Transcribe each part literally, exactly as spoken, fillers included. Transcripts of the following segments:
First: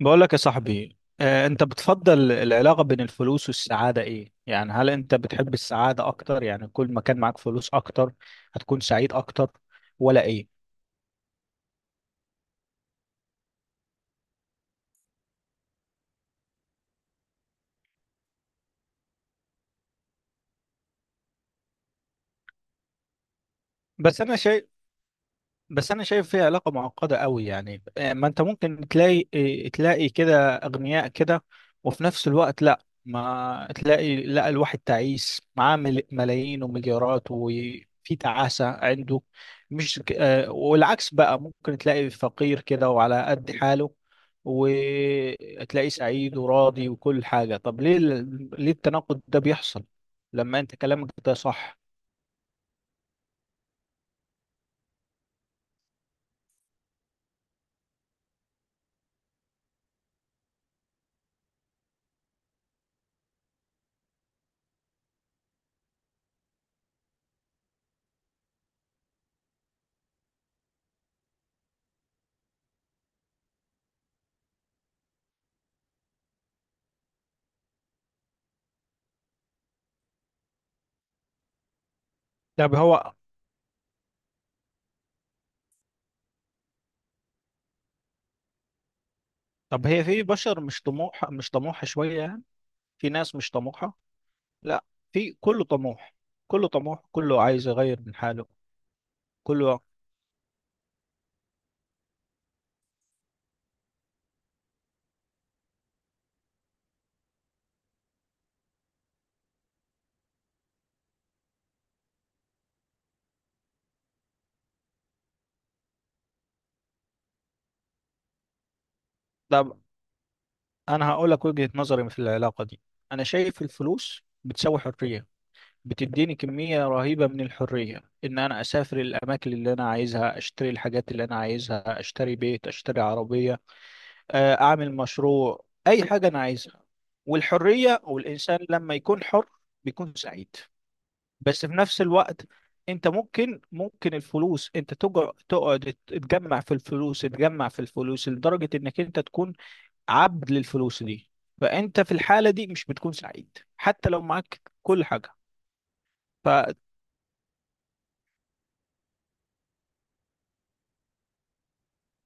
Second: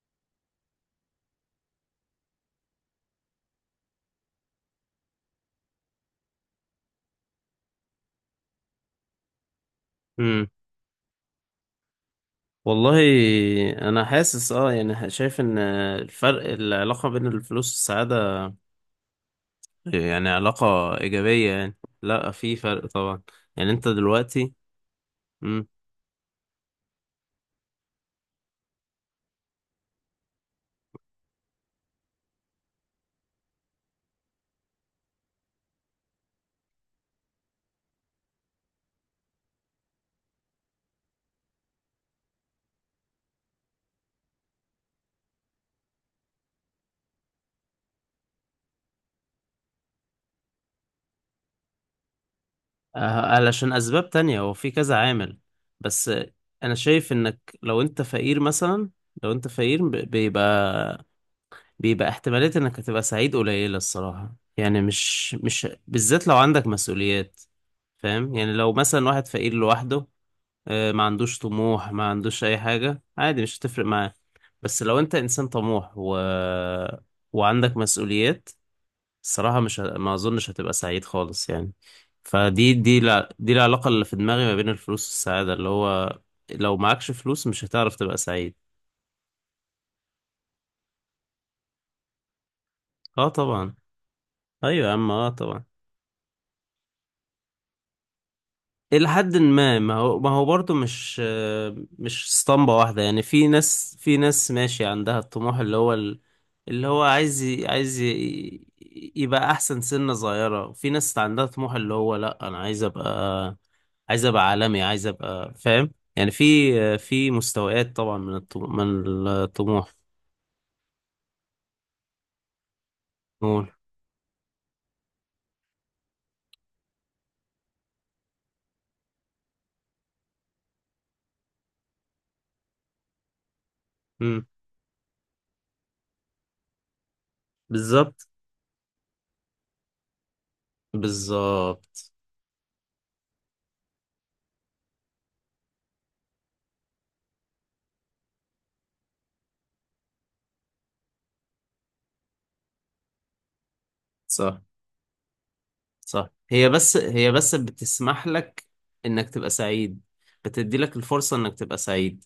بقول لك يا صاحبي آه، انت بتفضل العلاقة بين الفلوس والسعادة ايه؟ يعني هل انت بتحب السعادة اكتر؟ يعني كل ما كان معاك فلوس اكتر هتكون سعيد اكتر ولا امم ايه؟ والله، انا حاسس اه يعني شايف ان الفرق العلاقة بين الفلوس والسعادة، يعني علاقة ايجابية، يعني لا، في فرق طبعا. يعني انت بس انا دلوقتي. شيء، امم بس انا شايف فيها علاقه معقده قوي. يعني آه، ما انت ممكن تلاقي، آه، تلاقي كده اغنياء كده وفي نفس الوقت لا، ما تلاقي، لا، الواحد تعيس معاه مل- ملايين ومليارات وفي تعاسه عنده. مش ك- آه، والعكس بقى ممكن تلاقي فقير كده وعلى قد حاله وتلاقيه سعيد وراضي وكل حاجه. طب ليه ال- ليه التناقض ده بيحصل لما انت كلامك ده صح؟ علشان اسباب تانية، هو في كذا عامل بس. انا شايف انك لو انت فقير مثلا، لو انت فقير ب- بيبقى بيبقى احتمالية انك هتبقى سعيد قليلة الصراحة، يعني مش مش بالذات لو عندك مسؤوليات. فاهم؟ يعني لو مثلا واحد فقير لوحده، آه، ما عندوش طموح، ما عندوش اي حاجة، عادي مش هتفرق معاه. بس لو انت انسان طموح و... وعندك مسؤوليات، الصراحة مش ه... ما اظنش هتبقى سعيد خالص يعني. فدي طب دي هو، الع... دي العلاقة اللي في دماغي ما بين الفلوس والسعادة، اللي هو لو معكش فلوس مش هتعرف تبقى سعيد. طب هي في بشر مش طموح، مش طموحه شويه، في اه ناس مش طبعا. طموحة. لا، ايوه يا عم، اه في طبعا. كله طموح، كله طموح، كله عايز يغير من حاله، إلى حد ما، كله. ما هو ما هو برضه مش مش اسطمبة واحدة يعني. في ناس في ناس ماشي عندها الطموح اللي هو ال- اللي هو عايز ي- عايز ي- يبقى أحسن سنة صغيرة، وفي ناس عندها طموح اللي هو لأ، أنا عايز أبقى، عايز أبقى عالمي، عايز أبقى فاهم يعني. في في مستويات طبعا، من الطموح، من طب الطموح. أنا هقول لك وجهة نظري في العلاقة دي. أنا شايف نقول. الفلوس بتساوي حرية، بتديني كمية رهيبة من الحرية، إن أنا أسافر الأماكن اللي أنا عايزها، أشتري الحاجات اللي أنا عايزها، أشتري بيت، أشتري عربية، مم. آه، أعمل مشروع، أي حاجة أنا عايزها. والحرية، بالظبط، والإنسان لما يكون حر بيكون سعيد. بس في نفس بالظبط. الوقت انت ممكن، ممكن الفلوس انت تجر، تقعد تجمع في الفلوس، تجمع في الفلوس لدرجة انك انت تكون عبد للفلوس دي، فانت في الحالة دي مش بتكون سعيد حتى لو صح، معاك كل حاجة. صح. ف، هي بس هي بس بتسمح لك انك تبقى سعيد، بتدي لك الفرصة انك تبقى سعيد.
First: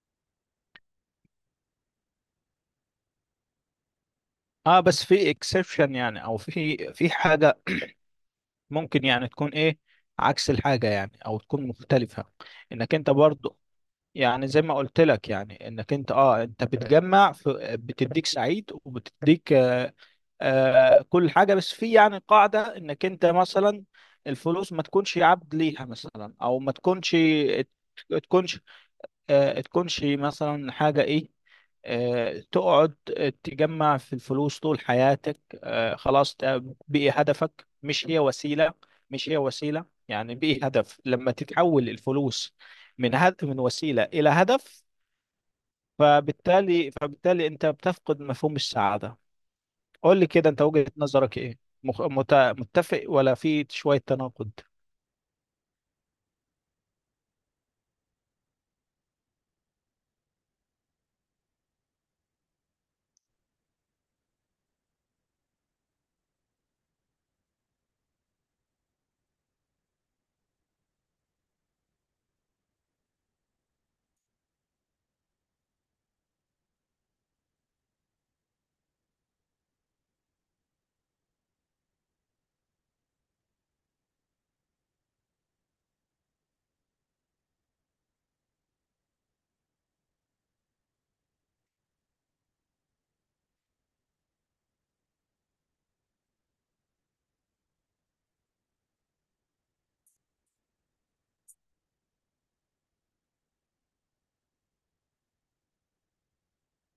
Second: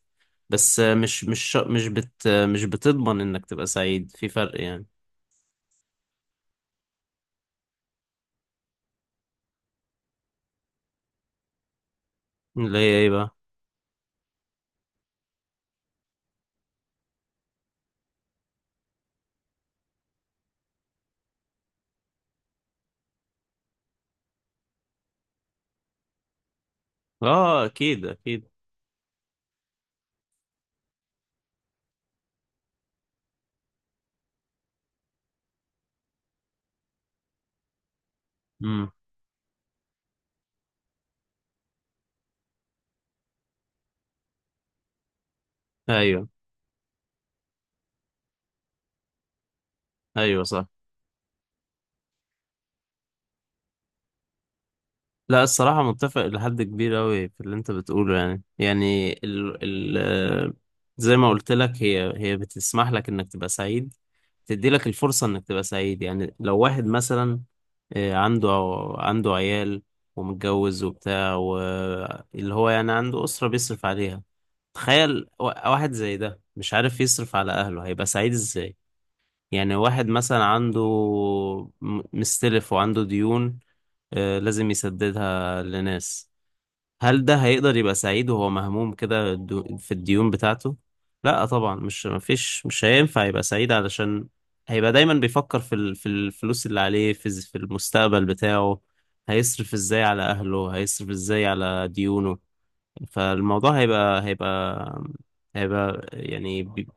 بس مش مش مش بت مش بتضمن انك تبقى سعيد، في فرق اه يعني. بس في اكسبشن يعني، او في في حاجة ممكن يعني تكون ايه، عكس الحاجة يعني، او تكون مختلفة. اللي هي انك ايه انت بقى؟ برضو، يعني زي ما قلت لك يعني انك انت اه، انت بتجمع في، بتديك سعيد وبتديك آه، آه كل حاجة. بس في يعني قاعدة انك انت مثلا الفلوس ما تكونش عبد ليها مثلا، او ما تكونش، اه، اكيد، اكيد. تكونش، آه تكونش مثلا حاجة ايه، آه تقعد تجمع في الفلوس طول حياتك، آه خلاص ده بقي هدفك، مش هي وسيلة، امم. مش هي وسيلة، يعني بقي هدف. لما تتحول الفلوس من هد من وسيلة إلى هدف، ايوه، فبالتالي، فبالتالي انت بتفقد مفهوم السعادة. قول لي ايوه، كده انت صح. وجهة نظرك ايه؟ مخ... مت... متفق ولا في شوية تناقض؟ لا، الصراحة متفق لحد كبير أوي في اللي أنت بتقوله، يعني، يعني ال ال آه، زي ما قلت لك، هي هي بتسمح لك إنك تبقى سعيد، تدي لك الفرصة إنك تبقى سعيد. يعني لو واحد مثلا آه، عنده عنده عيال ومتجوز وبتاع، واللي هو يعني عنده أسرة بيصرف عليها. تخيل وا- واحد زي ده مش عارف يصرف على أهله، هيبقى سعيد إزاي؟ يعني واحد مثلا عنده م- مستلف وعنده ديون، آه، لازم يسددها لناس. هل ده هيقدر يبقى سعيد وهو مهموم كده الدو- في الديون بتاعته؟ لا طبعا، مش مفيش مش هينفع يبقى سعيد، علشان هيبقى دايما بيفكر في ال- في الفلوس اللي عليه، في الز- في المستقبل بتاعه، هيصرف ازاي على اهله، هيصرف ازاي على ديونه. فالموضوع هيبقى هيبقى هيبقى يعني بي-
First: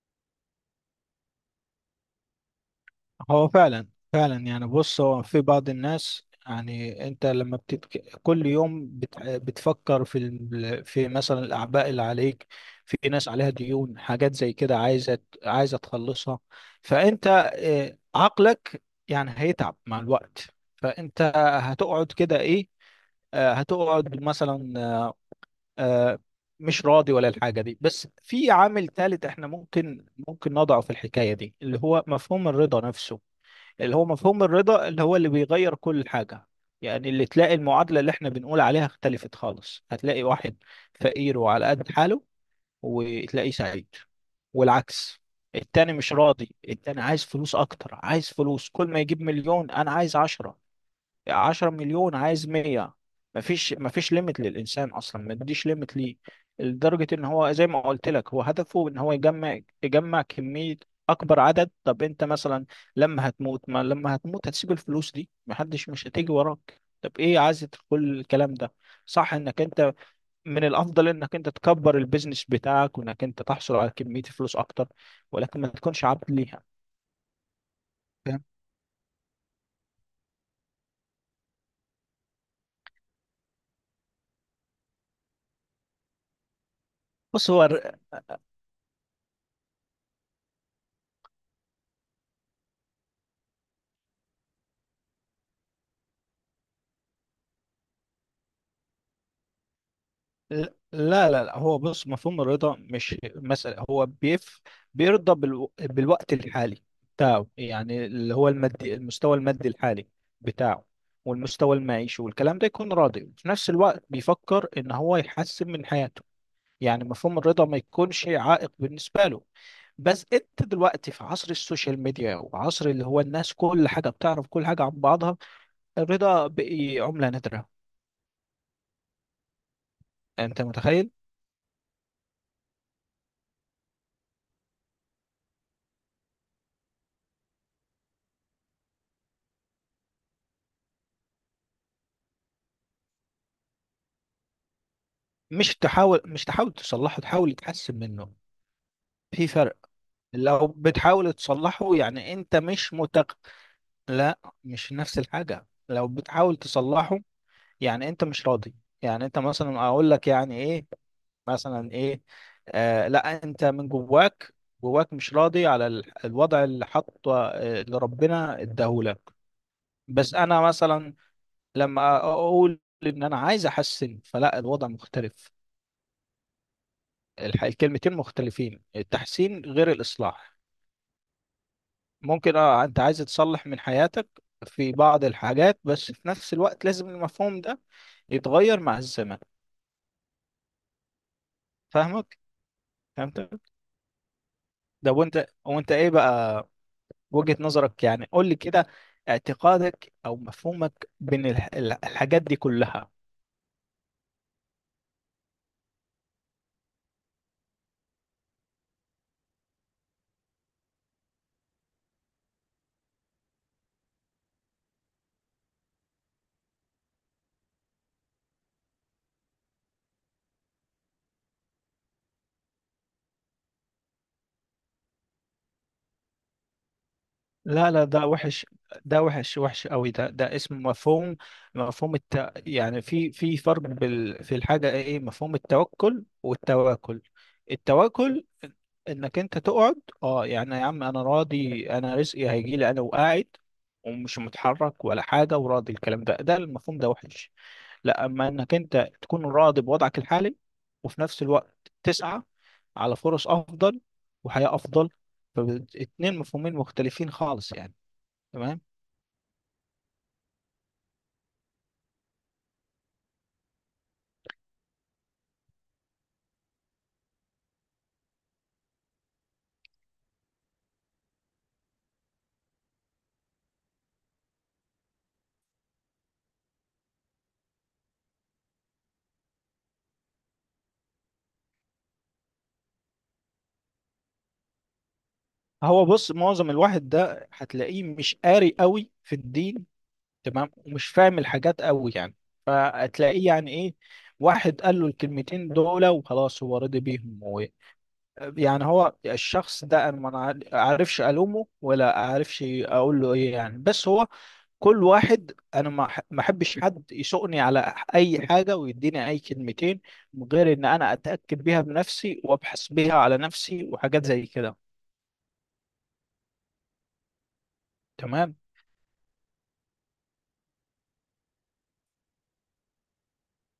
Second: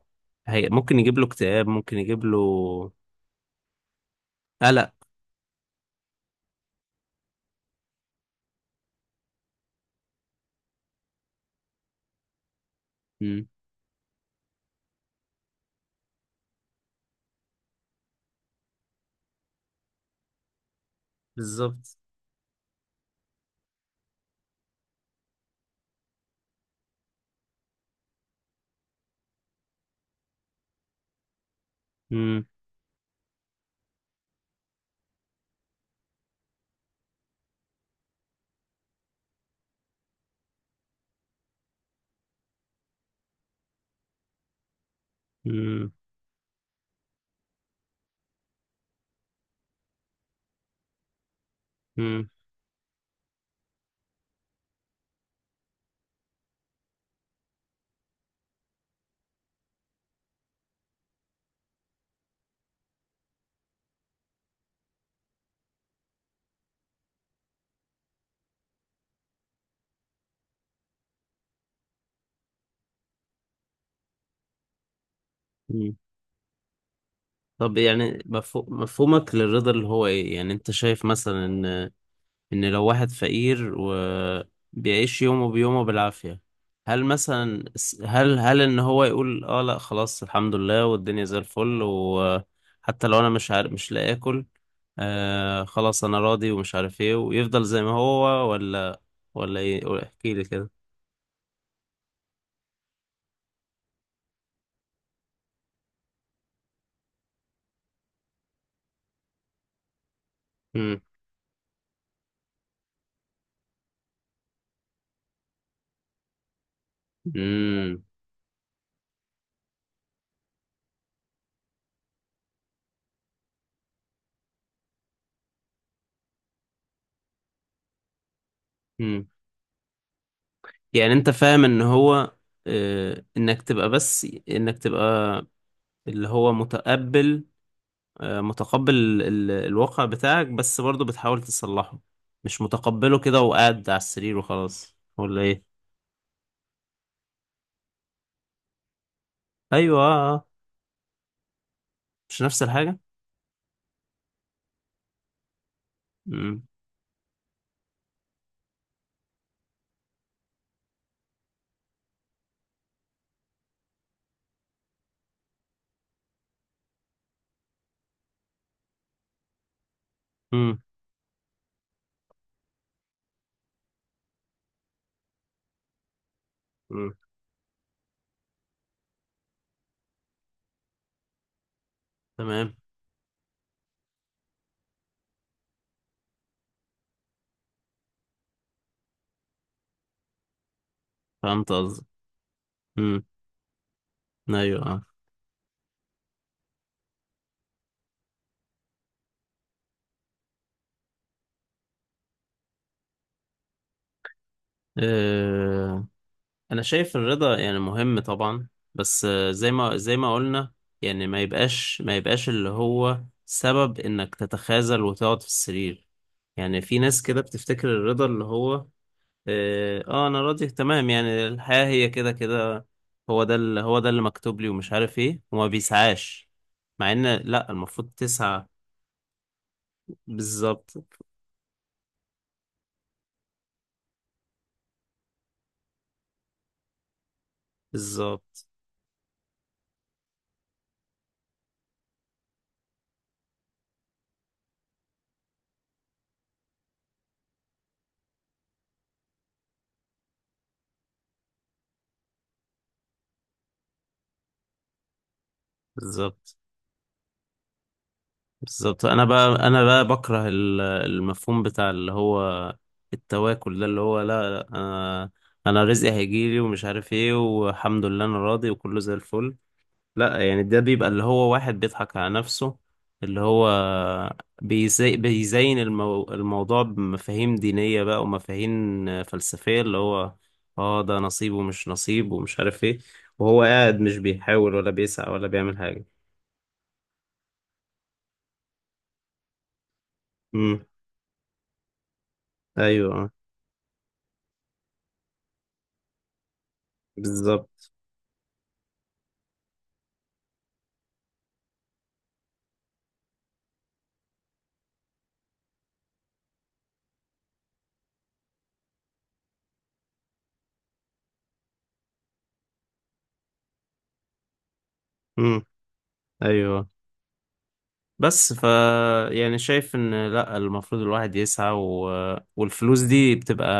هي ممكن يجيب له اكتئاب، ممكن يجيب له هو فعلا، فعلا يعني، قلق. بص هو في بعض الناس يعني انت لما بتتك... كل يوم بت... بتفكر في ال... في مثلا الاعباء اللي عليك، في ناس مم. عليها ديون، حاجات زي كده عايزه، عايزه تخلصها. فانت آه، عقلك يعني هيتعب مع الوقت. فانت بالظبط. هتقعد كده ايه، آه، هتقعد مثلا، آه، مش راضي ولا الحاجة دي. بس في عامل ثالث احنا ممكن، ممكن نضعه في الحكاية دي، اللي هو مم. مفهوم الرضا نفسه. اللي هو مفهوم الرضا، اللي هو اللي بيغير كل حاجة. يعني اللي تلاقي المعادلة اللي احنا بنقول عليها اختلفت خالص. هتلاقي واحد فقير وعلى قد حاله وتلاقيه سعيد، والعكس، مم. التاني مش راضي، التاني عايز فلوس اكتر، عايز فلوس، كل ما يجيب مليون انا عايز عشرة، 10 مليون مم. عايز مية. مفيش، مفيش ليميت للإنسان أصلا، ما تديش ليميت ليه لدرجة إن هو زي ما قلت لك هو هدفه إن هو يجمع، يجمع كمية، أكبر عدد. طب أنت مثلا لما هتموت، ما لما هتموت هتسيب الفلوس دي، محدش، مش هتيجي وراك، طب إيه عايز كل الكلام ده؟ صح، إنك أنت من الأفضل إنك أنت تكبر البيزنس بتاعك وإنك أنت تحصل على كمية فلوس أكتر، ولكن ما مم. تكونش عبد ليها. طب يعني فاهم؟ مفهو- مفهومك للرضا اللي هو ايه؟ يعني انت شايف مثلا ان ان لو واحد فقير وبيعيش يومه بيومه بالعافية، هل بص هو، مثلا س- هل هل ان هو يقول: اه لا خلاص، الحمد لله، والدنيا زي الفل، وحتى لو انا مش عارف، مش لاقي اكل، آه خلاص انا راضي ومش عارف ايه، ويفضل زي ما هو؟ ولا ولا ايه؟ قول- احكي لي كده. لا لا لا، هو بص، مفهوم الرضا مش مسألة هو بيف بيرضى بالو... بالوقت الحالي بتاعه، يعني اللي هو المادي، المستوى المادي الحالي بتاعه، مم. والمستوى المعيشي والكلام ده، يكون راضي وفي نفس الوقت بيفكر ان هو يحسن من حياته. يعني مفهوم الرضا ما مم. يكونش عائق بالنسبة له. بس انت دلوقتي في عصر السوشيال ميديا، وعصر اللي هو الناس كل حاجة بتعرف كل حاجة عن بعضها، الرضا بقي عملة نادرة، مم. انت متخيل؟ يعني انت فاهم ان هو آه، انك تبقى بس انك تبقى اللي هو متقبل، آه، متقبل ال- الواقع بتاعك، بس برضه بتحاول تصلحه، مش متقبله كده وقاعد على السرير وخلاص، ولا ايه؟ مش تحاول، مش تحاول تصلحه، تحاول تحسن منه، في فرق. ايوه، آه، آه. لو بتحاول تصلحه يعني مش انت نفس مش الحاجة. متق، لا مش نفس الحاجة، لو بتحاول امم. تصلحه يعني انت مش راضي. يعني انت مثلا اقول لك يعني ايه، مثلا ايه، آه لا، انت من جواك، جواك مش راضي على ال- الوضع اللي حطه، آه، اللي ربنا اداهولك. بس انا امم. مثلا لما اقول ان انا عايز احسن، فلا الوضع مختلف. أمم. الح- الكلمتين مختلفين، التحسين غير الإصلاح. ممكن تمام، اه انت عايز تصلح من حياتك في بعض الحاجات، بس في نفس الوقت لازم المفهوم ده يتغير مع الزمن. فهمت قصدك. فاهمك، امم. فهمتك. ايوه، آه. ده، وانت، وانت ايه بقى وجهة نظرك؟ يعني قول لي كده اعتقادك او مفهومك بين الح- الح- الحاجات دي كلها. آه، انا شايف الرضا يعني مهم طبعا، بس آه، زي ما زي ما قلنا، يعني ما يبقاش ما يبقاش اللي هو سبب انك تتخاذل وتقعد في السرير. يعني في ناس كده بتفتكر الرضا اللي هو اه آه، انا راضي تمام، يعني الحياة هي كده كده، هو ده اللي هو ده اللي مكتوب لي، ومش عارف ايه، وما بيسعاش، مع ان لا، لا لا، المفروض ده تسعى. وحش، ده وحش، وحش قوي ده، ده اسم بالظبط. مفهوم، مفهوم الت... يعني في في فرق بال... في الحاجة ايه، إيه، مفهوم التوكل والتواكل. التواكل بالظبط. انك انت تقعد، اه يعني يا عم انا راضي، انا رزقي هيجي لي، انا وقاعد ومش متحرك ولا حاجة، وراضي، الكلام ده، ده المفهوم ده وحش. لا اما انك انت تكون راضي بوضعك الحالي وفي نفس الوقت تسعى على فرص افضل وحياة افضل، فاتنين بالظبط. مفهومين مختلفين خالص يعني. تمام. بالظبط. انا بقى انا بقى بكره ال- المفهوم بتاع اللي هو التواكل ده، اللي هو لا، لا، انا انا رزقي هيجيلي، ومش عارف ايه، والحمد لله انا راضي، وكله زي الفل. لا، يعني ده بيبقى اللي هو واحد بيضحك على نفسه، اللي هو بيزي بيزين المو... الموضوع بمفاهيم دينية بقى، ومفاهيم فلسفية، اللي هو اه ده نصيب ومش نصيب ومش عارف ايه، وهو قاعد مش بيحاول ولا بيسعى ولا بيعمل هو حاجة. بص، معظم الواحد ده هتلاقيه مش قاري قوي في الدين، تمام، امم ومش فاهم الحاجات قوي يعني، ايوه، فهتلاقيه يعني ايه، واحد قال له الكلمتين دول وخلاص هو رضي بيهم و... بالظبط. يعني هو الشخص ده انا ما أعر- اعرفش الومه ولا اعرفش اقول له ايه يعني. بس هو كل واحد، انا ما أح- ما احبش حد يسوقني على اي حاجه ويديني اي كلمتين من غير ان انا اتاكد بيها بنفسي وابحث بيها على نفسي وحاجات زي كده. امم ايوه. بس تمام. ف يعني شايف ان لا، المفروض الواحد يسعى، و... والفلوس دي بتبقى،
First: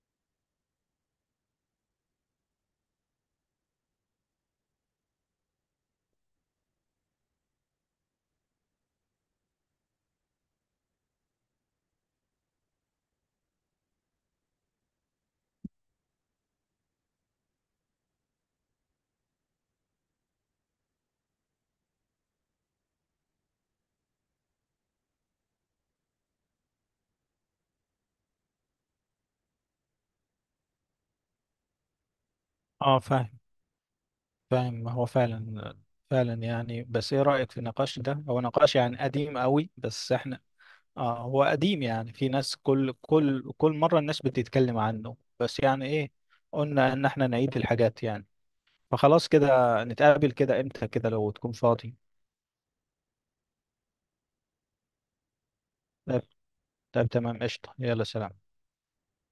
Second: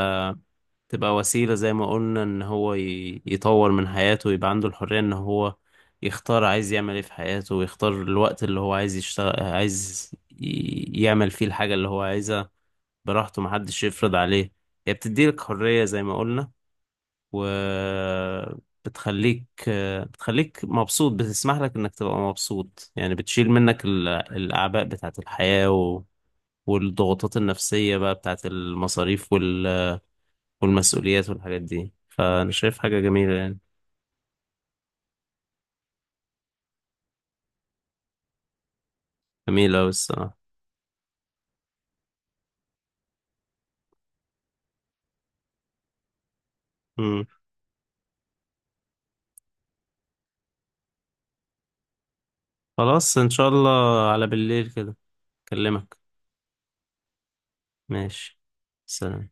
تبقى وسيلة زي ما قلنا ان هو ي... يطور من حياته، ويبقى عنده الحرية ان هو يختار عايز يعمل ايه في حياته، ويختار الوقت اللي هو عايز يشتغل، عايز ي... يعمل فيه الحاجة اللي هو عايزها، براحته، محدش يفرض عليه. هي بتديلك حرية زي ما قلنا، وبتخليك بتخليك مبسوط، بتسمح لك انك تبقى مبسوط، يعني بتشيل منك ال- الاعباء بتاعت الحياة و... والضغوطات النفسية بقى بتاعت المصاريف وال... والمسؤوليات والحاجات دي، فأنا شايف اه حاجة جميلة فاهم، يعني. فاهم. ما هو فعلا، فعلا يعني. بس ايه رأيك في النقاش ده؟ هو نقاش يعني قديم قوي جميلة أوي بس الصراحة. احنا، اه هو قديم، يعني في ناس كل كل كل مرة الناس بتتكلم عنه، بس يعني ايه، قلنا ان مم. احنا نعيد الحاجات يعني. فخلاص كده، نتقابل كده امتى كده لو تكون فاضي؟ خلاص إن شاء الله، على بالليل كده أكلمك. طيب، طيب تمام، قشطة، يلا ماشي، سلام. سلام.